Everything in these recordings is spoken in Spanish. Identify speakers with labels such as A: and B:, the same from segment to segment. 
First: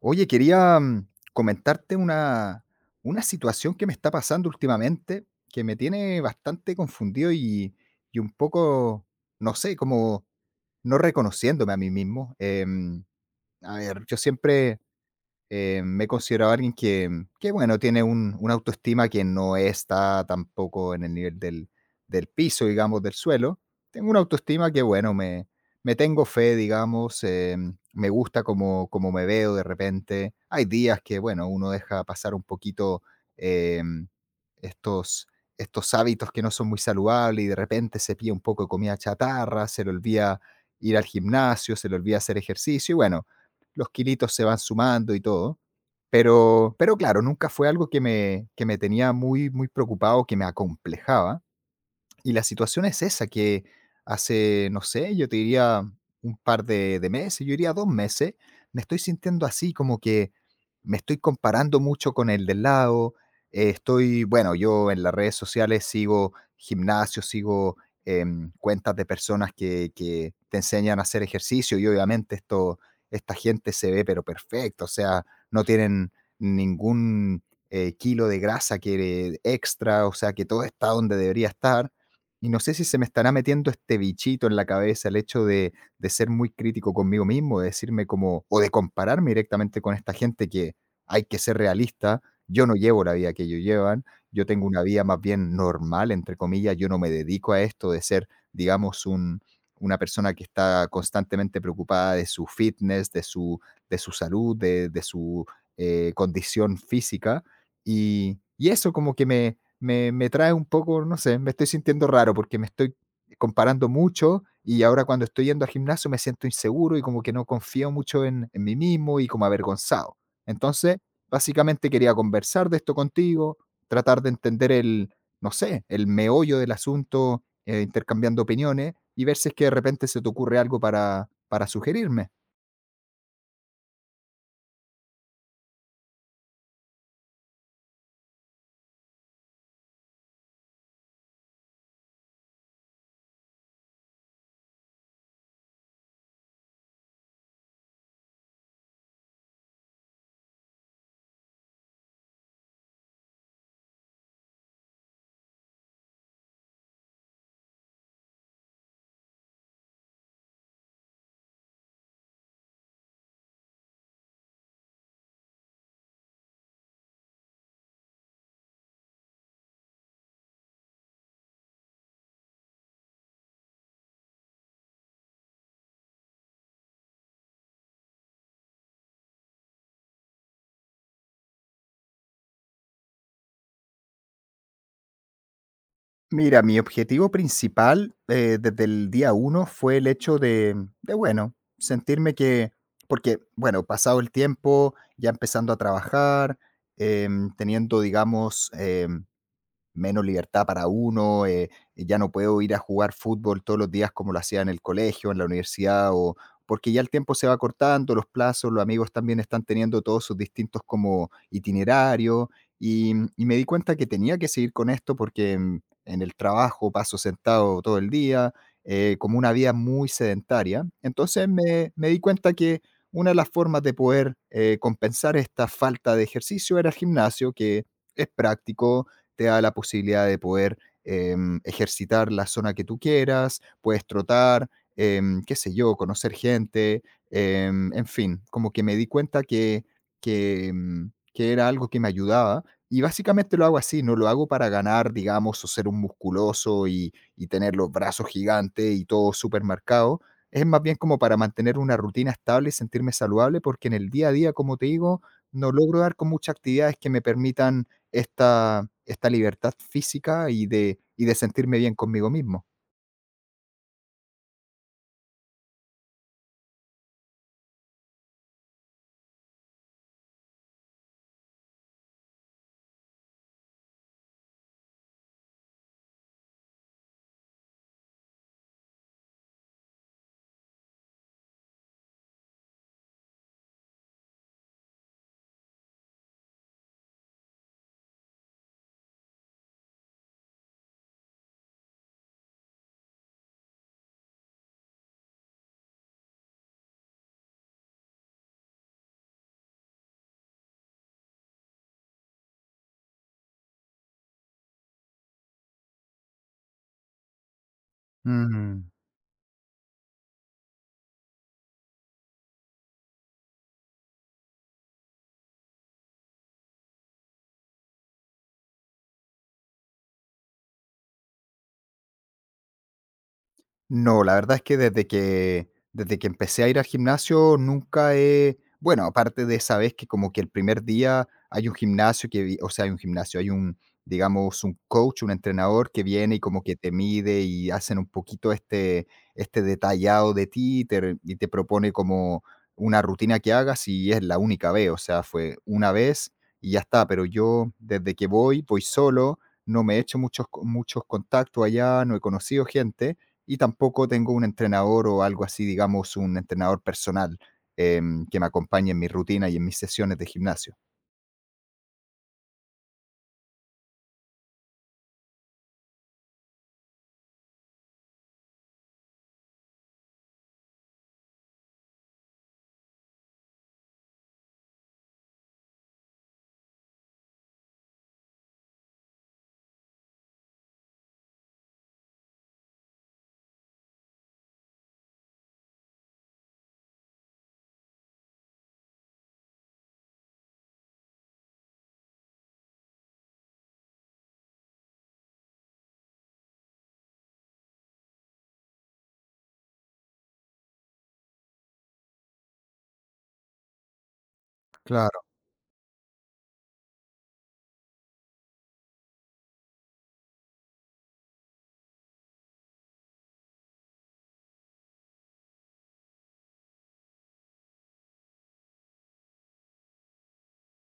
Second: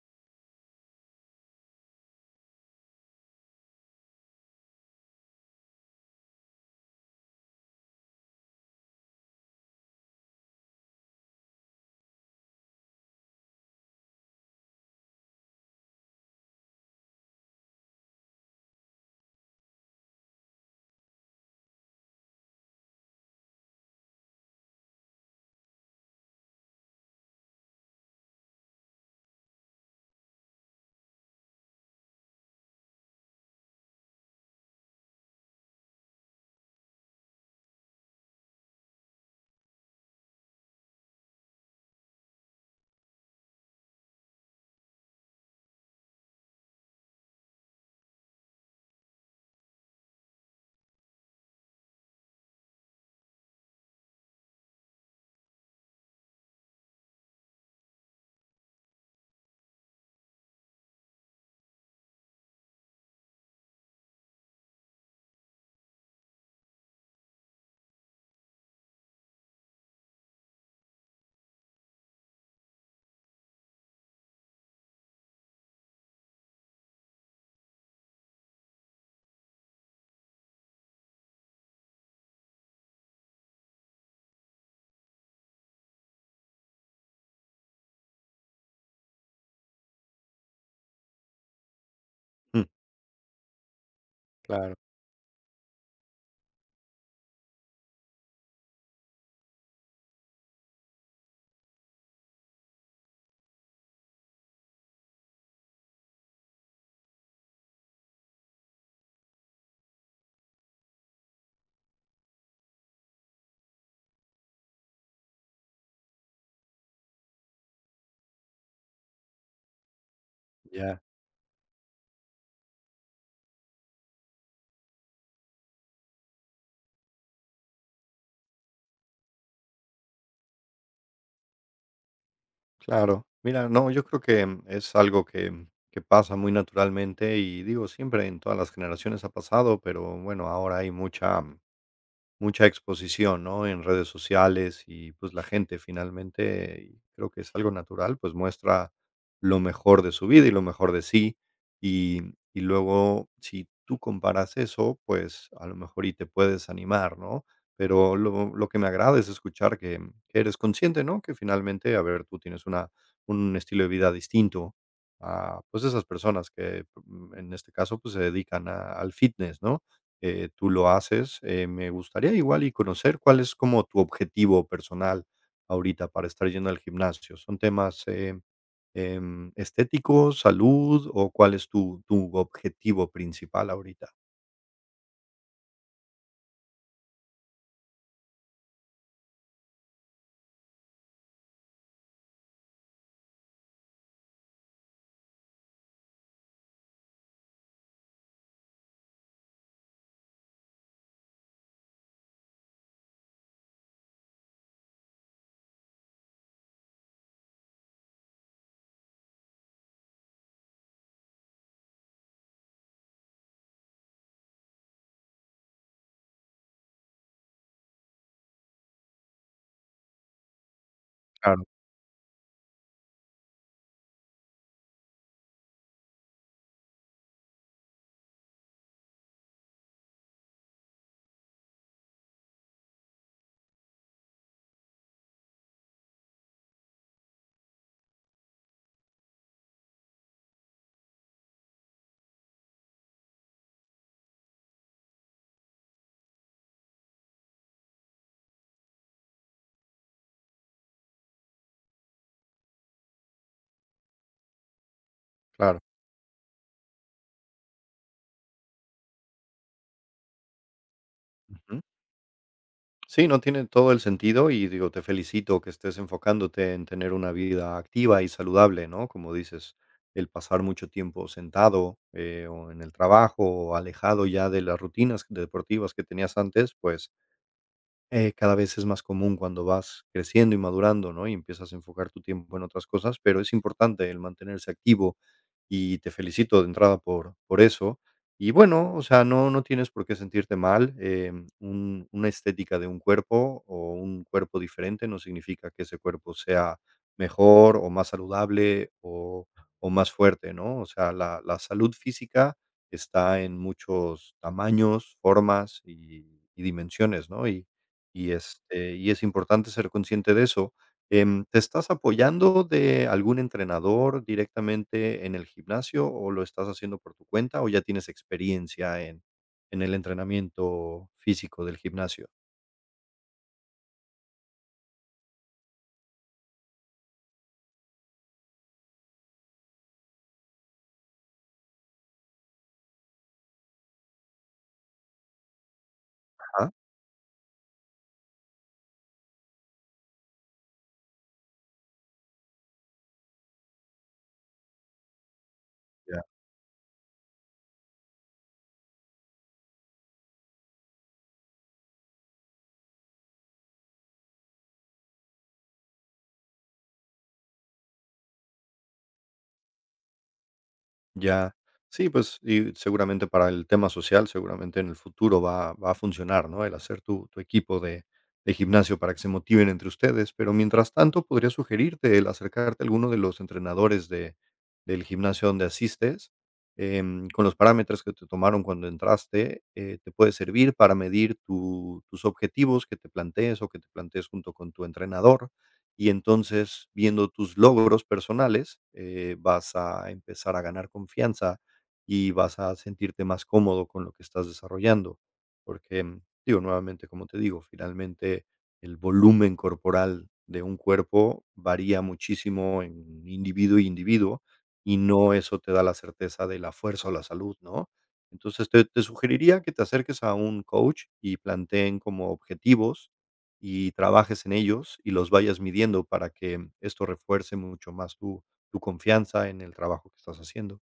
A: Oye, quería comentarte una situación que me está pasando últimamente, que me tiene bastante confundido y un poco, no sé, como no reconociéndome a mí mismo. A ver, yo siempre me considero alguien que, bueno, tiene un una autoestima que no está tampoco en el nivel del piso, digamos, del suelo. Tengo una autoestima que, bueno, me tengo fe, digamos, me gusta cómo me veo de repente. Hay días que, bueno, uno deja pasar un poquito, em, estos estos hábitos que no son muy saludables y de repente se pilla un poco de comida chatarra, se le olvida ir al gimnasio, se le olvida hacer ejercicio y, bueno, los kilitos se van sumando y todo. Pero claro, nunca fue algo que me tenía muy, muy preocupado, que me acomplejaba, y la situación es esa, que hace, no sé, yo te diría un par de meses, yo diría dos meses. Me estoy sintiendo así, como que me estoy comparando mucho con el del lado. Estoy, bueno, yo en las redes sociales sigo gimnasio, sigo cuentas de personas que te enseñan a hacer ejercicio y obviamente esto, esta gente se ve pero perfecto, o sea, no tienen ningún kilo de grasa que extra, o sea, que todo está donde debería estar. Y no sé si se me estará metiendo este bichito en la cabeza, el hecho de ser muy crítico conmigo mismo, de decirme como, o de compararme directamente con esta gente que, hay que ser realista,
B: Mm,
A: yo no llevo la vida que ellos llevan. Yo tengo
B: claro,
A: una vida más bien normal, entre comillas, yo no me dedico a esto de ser, digamos, un, una persona que está constantemente preocupada de su fitness, de su salud, de su condición física. Y eso como que me trae un poco, no sé, me estoy sintiendo raro porque me estoy comparando mucho y ahora cuando estoy yendo al gimnasio me siento inseguro y como que no confío mucho en mí mismo y como avergonzado. Entonces,
B: ya,
A: básicamente quería conversar de esto contigo, tratar de entender el, no sé, el meollo del asunto, intercambiando opiniones y ver si es que de repente se te ocurre algo para sugerirme.
B: claro. Mira, no, yo creo que es algo que, que pasa muy naturalmente y digo, siempre en todas las generaciones ha pasado, pero bueno, ahora hay mucha, mucha exposición, ¿no? En redes sociales y, pues, la gente finalmente, y creo que es algo natural, pues, muestra lo mejor de su vida y lo mejor de sí. Y luego, si tú comparas eso, pues, a lo mejor y te puedes animar, ¿no? Pero lo que me agrada es escuchar que eres consciente, ¿no? Que finalmente, a ver, tú tienes una un estilo de vida distinto a, pues, esas personas que, en este caso, pues, se dedican a al fitness, ¿no? Tú lo haces. Me gustaría igual y conocer cuál es como tu objetivo personal ahorita para estar yendo al gimnasio. ¿Son temas estéticos, salud o cuál es tu, tu objetivo principal ahorita?
A: Mira, mi objetivo principal, desde el día uno fue el hecho de, bueno, sentirme que, porque, bueno, pasado el tiempo, ya empezando a trabajar, teniendo, digamos, menos libertad para uno, ya no puedo ir a jugar fútbol todos los días como lo hacía en el colegio, en la universidad, o porque ya el tiempo se va cortando, los plazos, los amigos también están teniendo todos sus distintos como itinerarios, y, mm, y me di cuenta que tenía que seguir con esto porque en el trabajo paso sentado todo el día, como una vida muy sedentaria. Entonces
B: Claro,
A: me di cuenta que una de las formas de poder compensar esta falta de ejercicio era el gimnasio, que es práctico, te da la posibilidad de poder eh, ejercitar la zona que tú quieras, puedes trotar, qué sé yo, conocer gente, en fin, como que me di cuenta que, que era algo que me ayudaba. Y básicamente lo hago así, no lo hago para ganar, digamos, o ser un musculoso y tener los brazos gigantes y todo súper marcado. Es más bien como para mantener una rutina estable y sentirme saludable, porque en el día a día, como te digo, no
B: claro.
A: logro dar con muchas actividades que me permitan esta libertad física y de sentirme
B: Ujú.
A: bien conmigo mismo.
B: Sí, no tiene todo el sentido y digo, te felicito que estés enfocándote en tener una vida activa y saludable, ¿no? Como dices, el pasar mucho tiempo sentado o en el trabajo o alejado ya de las rutinas deportivas que tenías antes, pues, cada vez es más común cuando vas creciendo y madurando, ¿no? Y empiezas a enfocar tu tiempo en otras cosas, pero es importante el mantenerse activo y te felicito de entrada por eso. Y bueno, o sea, no, no tienes por qué sentirte mal. Una estética de un cuerpo o un cuerpo diferente no significa que ese cuerpo sea mejor o más saludable o más fuerte, ¿no? O sea, la salud física está en muchos tamaños, formas y dimensiones, ¿no? Y,
A: Mm.
B: este, y es importante ser consciente de eso. ¿Te estás apoyando de algún entrenador directamente en el gimnasio o lo estás haciendo por tu cuenta o ya tienes experiencia en el entrenamiento físico del gimnasio?
A: No, la verdad es que desde que empecé a ir al gimnasio nunca he, bueno, aparte de esa vez que como que el primer día hay un gimnasio que vi, o sea, hay un gimnasio, hay un, digamos, un coach, un entrenador que viene y como
B: Ajá.
A: que te mide y hacen un poquito este este detallado de ti y te re y te propone como una rutina que hagas, y es la única vez, o sea, fue una vez y ya está, pero yo desde que voy, voy solo, no me he hecho muchos co muchos contactos allá, no he conocido gente, y tampoco tengo un entrenador o algo así, digamos, un entrenador personal, que me acompañe en mi rutina y en mis sesiones de gimnasio.
B: Ya. Sí, pues, y seguramente para el tema social, seguramente en el futuro va a funcionar, ¿no? El hacer tu equipo de gimnasio para que se motiven entre ustedes, pero mientras tanto, podría sugerirte el acercarte a alguno de los entrenadores de del gimnasio donde asistes, con los parámetros que te tomaron cuando entraste, te puede servir para medir tu tus objetivos que te plantees o que te plantees junto con tu entrenador. Y entonces, viendo tus logros personales, vas a empezar a ganar confianza y vas a sentirte más cómodo con lo que estás desarrollando. Porque, digo, nuevamente, como te digo, finalmente el volumen corporal de un cuerpo varía muchísimo en individuo y individuo y
A: Claro.
B: no eso te da la certeza de la fuerza o la salud, ¿no? Entonces te sugeriría que te acerques a un coach y planteen como objetivos y trabajes en ellos y los vayas midiendo para que esto refuerce mucho más tu tu confianza en el trabajo que estás haciendo.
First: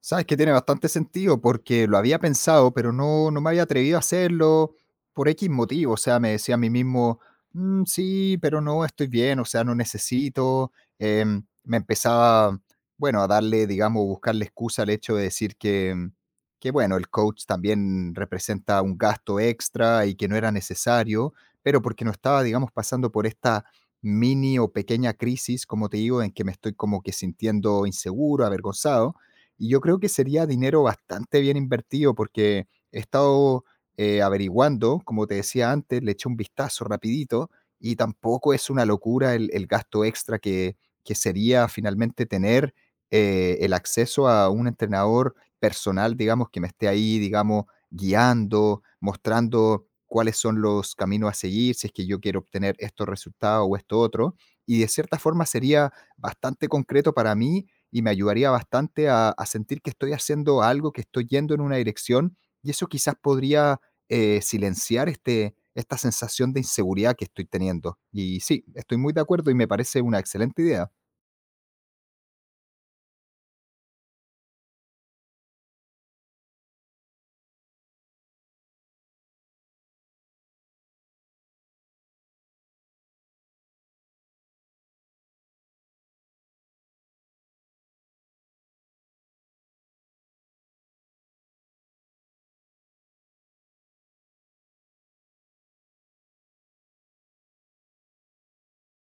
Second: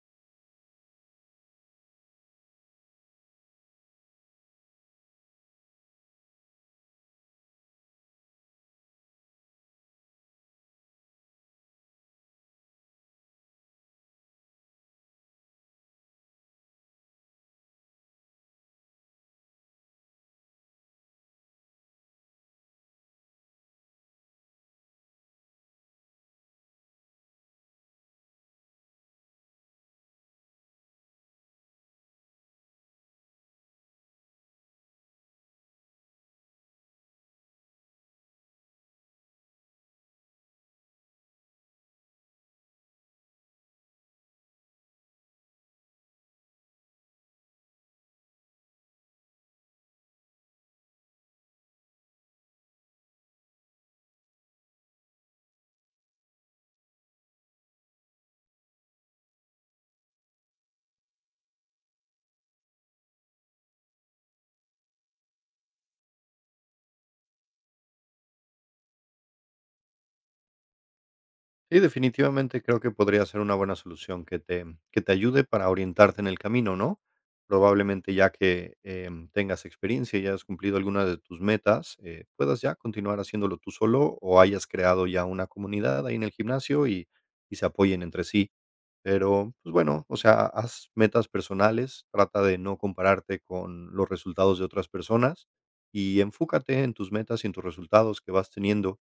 A: Sabes que tiene bastante sentido porque lo había pensado, pero no me había atrevido a hacerlo por X motivo. O sea, me decía a mí mismo, "Mm, sí, pero no estoy bien, o sea, no necesito. Me empezaba, bueno, a darle, digamos, buscarle excusa al hecho de decir que, mm, que, bueno, el coach también representa un gasto extra y que no era necesario, pero porque no estaba, digamos, pasando por esta mini o pequeña crisis, como te digo, en que me estoy como que sintiendo inseguro, avergonzado, y yo creo que sería dinero bastante bien invertido porque he estado averiguando, como te decía antes, le eché un vistazo rapidito y tampoco es una locura el gasto extra que sería finalmente tener el acceso a un entrenador personal, digamos, que me esté ahí, digamos, guiando, mostrando cuáles son los caminos a seguir, si es que yo quiero obtener estos resultados o esto otro. Y de cierta forma sería bastante concreto para mí y me ayudaría bastante a sentir que estoy haciendo algo, que estoy yendo en una dirección, y eso quizás podría silenciar este, esta sensación de inseguridad que estoy teniendo. Y sí, estoy muy de acuerdo y me parece una excelente idea.
B: Sí, definitivamente creo que podría ser una buena solución que te ayude para orientarte en el camino, ¿no? Probablemente ya que tengas experiencia y hayas cumplido alguna de tus metas, puedas ya continuar haciéndolo tú solo o hayas creado ya una comunidad ahí en el gimnasio y se apoyen entre sí. Pero, pues bueno, o sea, haz metas personales, trata de no compararte con los resultados de otras personas y enfócate en tus metas y en tus resultados que vas teniendo.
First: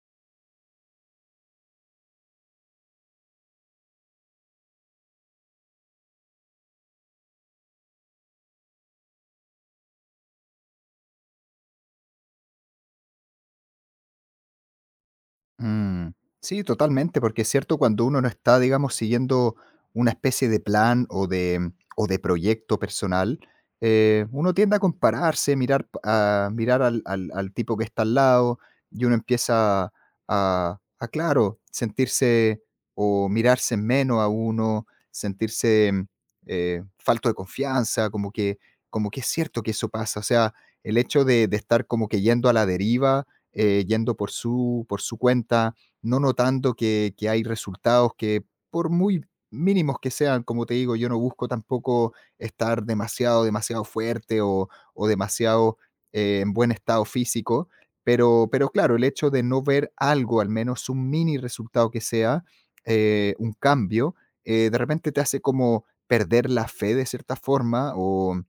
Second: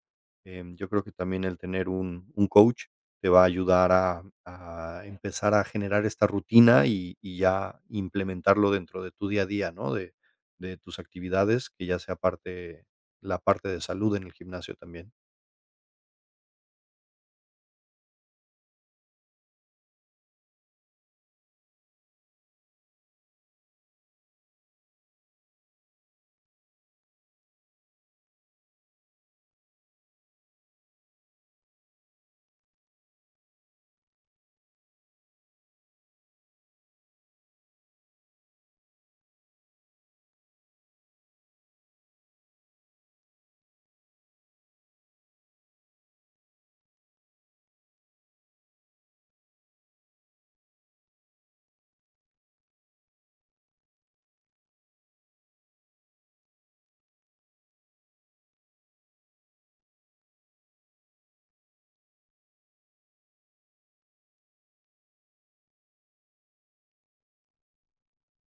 B: Yo creo que también el tener un coach te va a ayudar a empezar a generar esta rutina y ya implementarlo dentro de tu día a día, ¿no? De tus actividades, que ya sea parte la parte de salud en el gimnasio también.
A: Mm, sí, totalmente, porque es cierto, cuando uno no está, digamos, siguiendo una especie de plan o de proyecto personal, uno tiende a compararse, mirar, p- a, mirar al, al- al tipo que está al lado, y uno empieza claro, sentirse o mirarse menos a uno, sentirse falto de confianza, como que es cierto que eso pasa, o sea, el hecho de estar como que yendo a la deriva, yendo por su cuenta, no notando que hay resultados que por muy mínimos que sean, como te digo, yo no busco tampoco estar demasiado, demasiado fuerte o demasiado en buen estado físico, pero claro, el hecho de no ver algo, al menos un mini resultado que sea, un cambio, de repente te hace como perder la fe de cierta forma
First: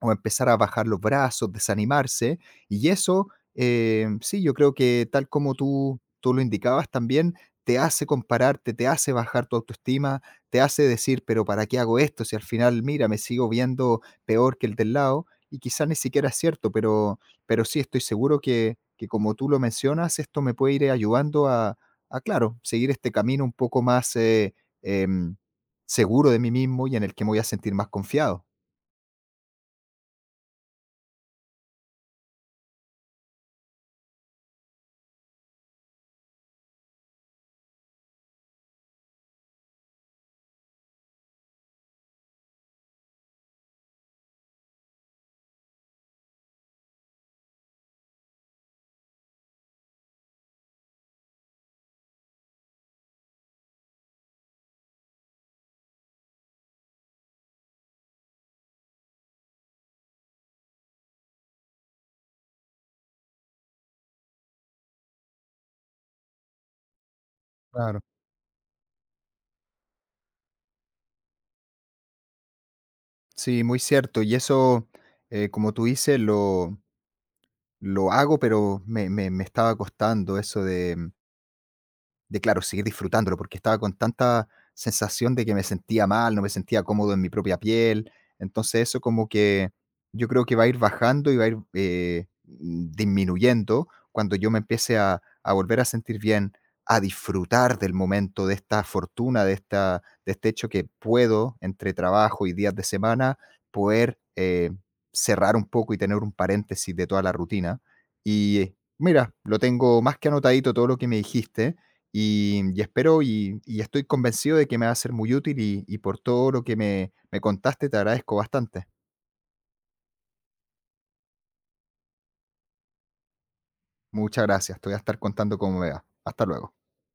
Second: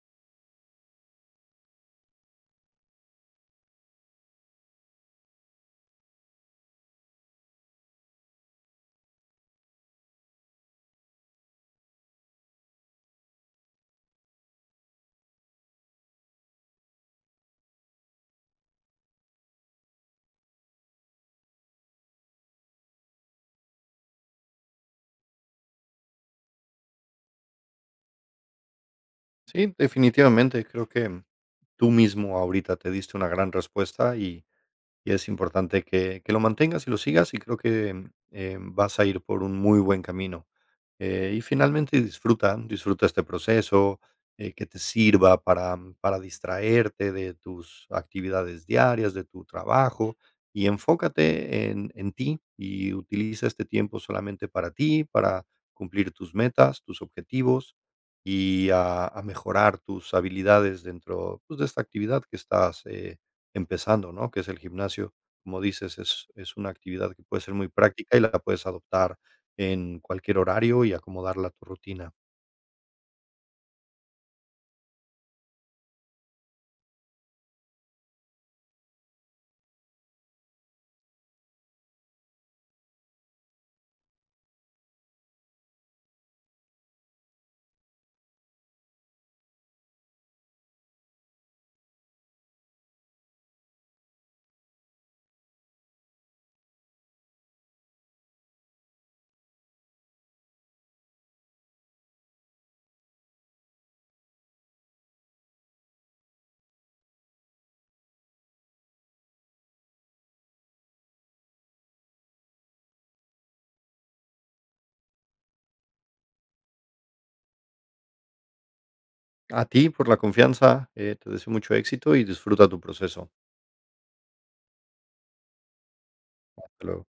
A: o empezar a bajar los brazos, desanimarse, y eso, sí, yo creo que tal como tú lo indicabas también, te hace compararte, te hace bajar tu autoestima, te hace decir, pero ¿para qué hago esto? Si al final, mira, me sigo viendo peor que el del lado, y quizá ni siquiera es cierto, pero sí estoy seguro que como tú lo mencionas, esto me puede ir ayudando a claro, seguir este camino un poco más em, seguro de mí mismo y en el que me voy a sentir más confiado.
B: Sí, definitivamente, creo que tú mismo ahorita te diste una gran respuesta. Y es importante que lo mantengas y lo sigas, y creo que, vas a ir por un muy buen camino. Y finalmente disfruta, disfruta este proceso, que te sirva para distraerte de tus actividades diarias, de tu trabajo, y enfócate en ti, y utiliza este tiempo solamente para ti, para cumplir tus metas, tus objetivos, y a mejorar tus habilidades dentro, pues, de esta actividad que estás, empezando, ¿no? Que es el gimnasio. Como dices, es una actividad que puede ser muy
A: Claro.
B: práctica y la puedes adoptar en cualquier horario y acomodarla a tu rutina.
A: Sí, muy cierto. Y eso, como tú dices, lo hago, pero me estaba costando eso de claro, seguir disfrutándolo, porque estaba con tanta sensación de que me sentía mal, no me sentía cómodo en mi propia piel. Entonces eso como que yo creo que va a ir bajando y va a ir disminuyendo cuando yo me empiece a volver a sentir bien, a disfrutar del momento, de esta fortuna, de, esta, de este hecho que puedo, entre trabajo y días de semana, poder cerrar un poco y tener un paréntesis de toda la rutina. Y mira, lo tengo más que anotadito todo lo que me dijiste y espero y estoy convencido de que me va a ser muy útil y por todo lo que me contaste te agradezco bastante.
B: A ti por la confianza, te deseo mucho éxito y disfruta tu proceso.
A: Muchas gracias. Te voy a estar contando cómo me va. Hasta luego.
B: Hasta luego.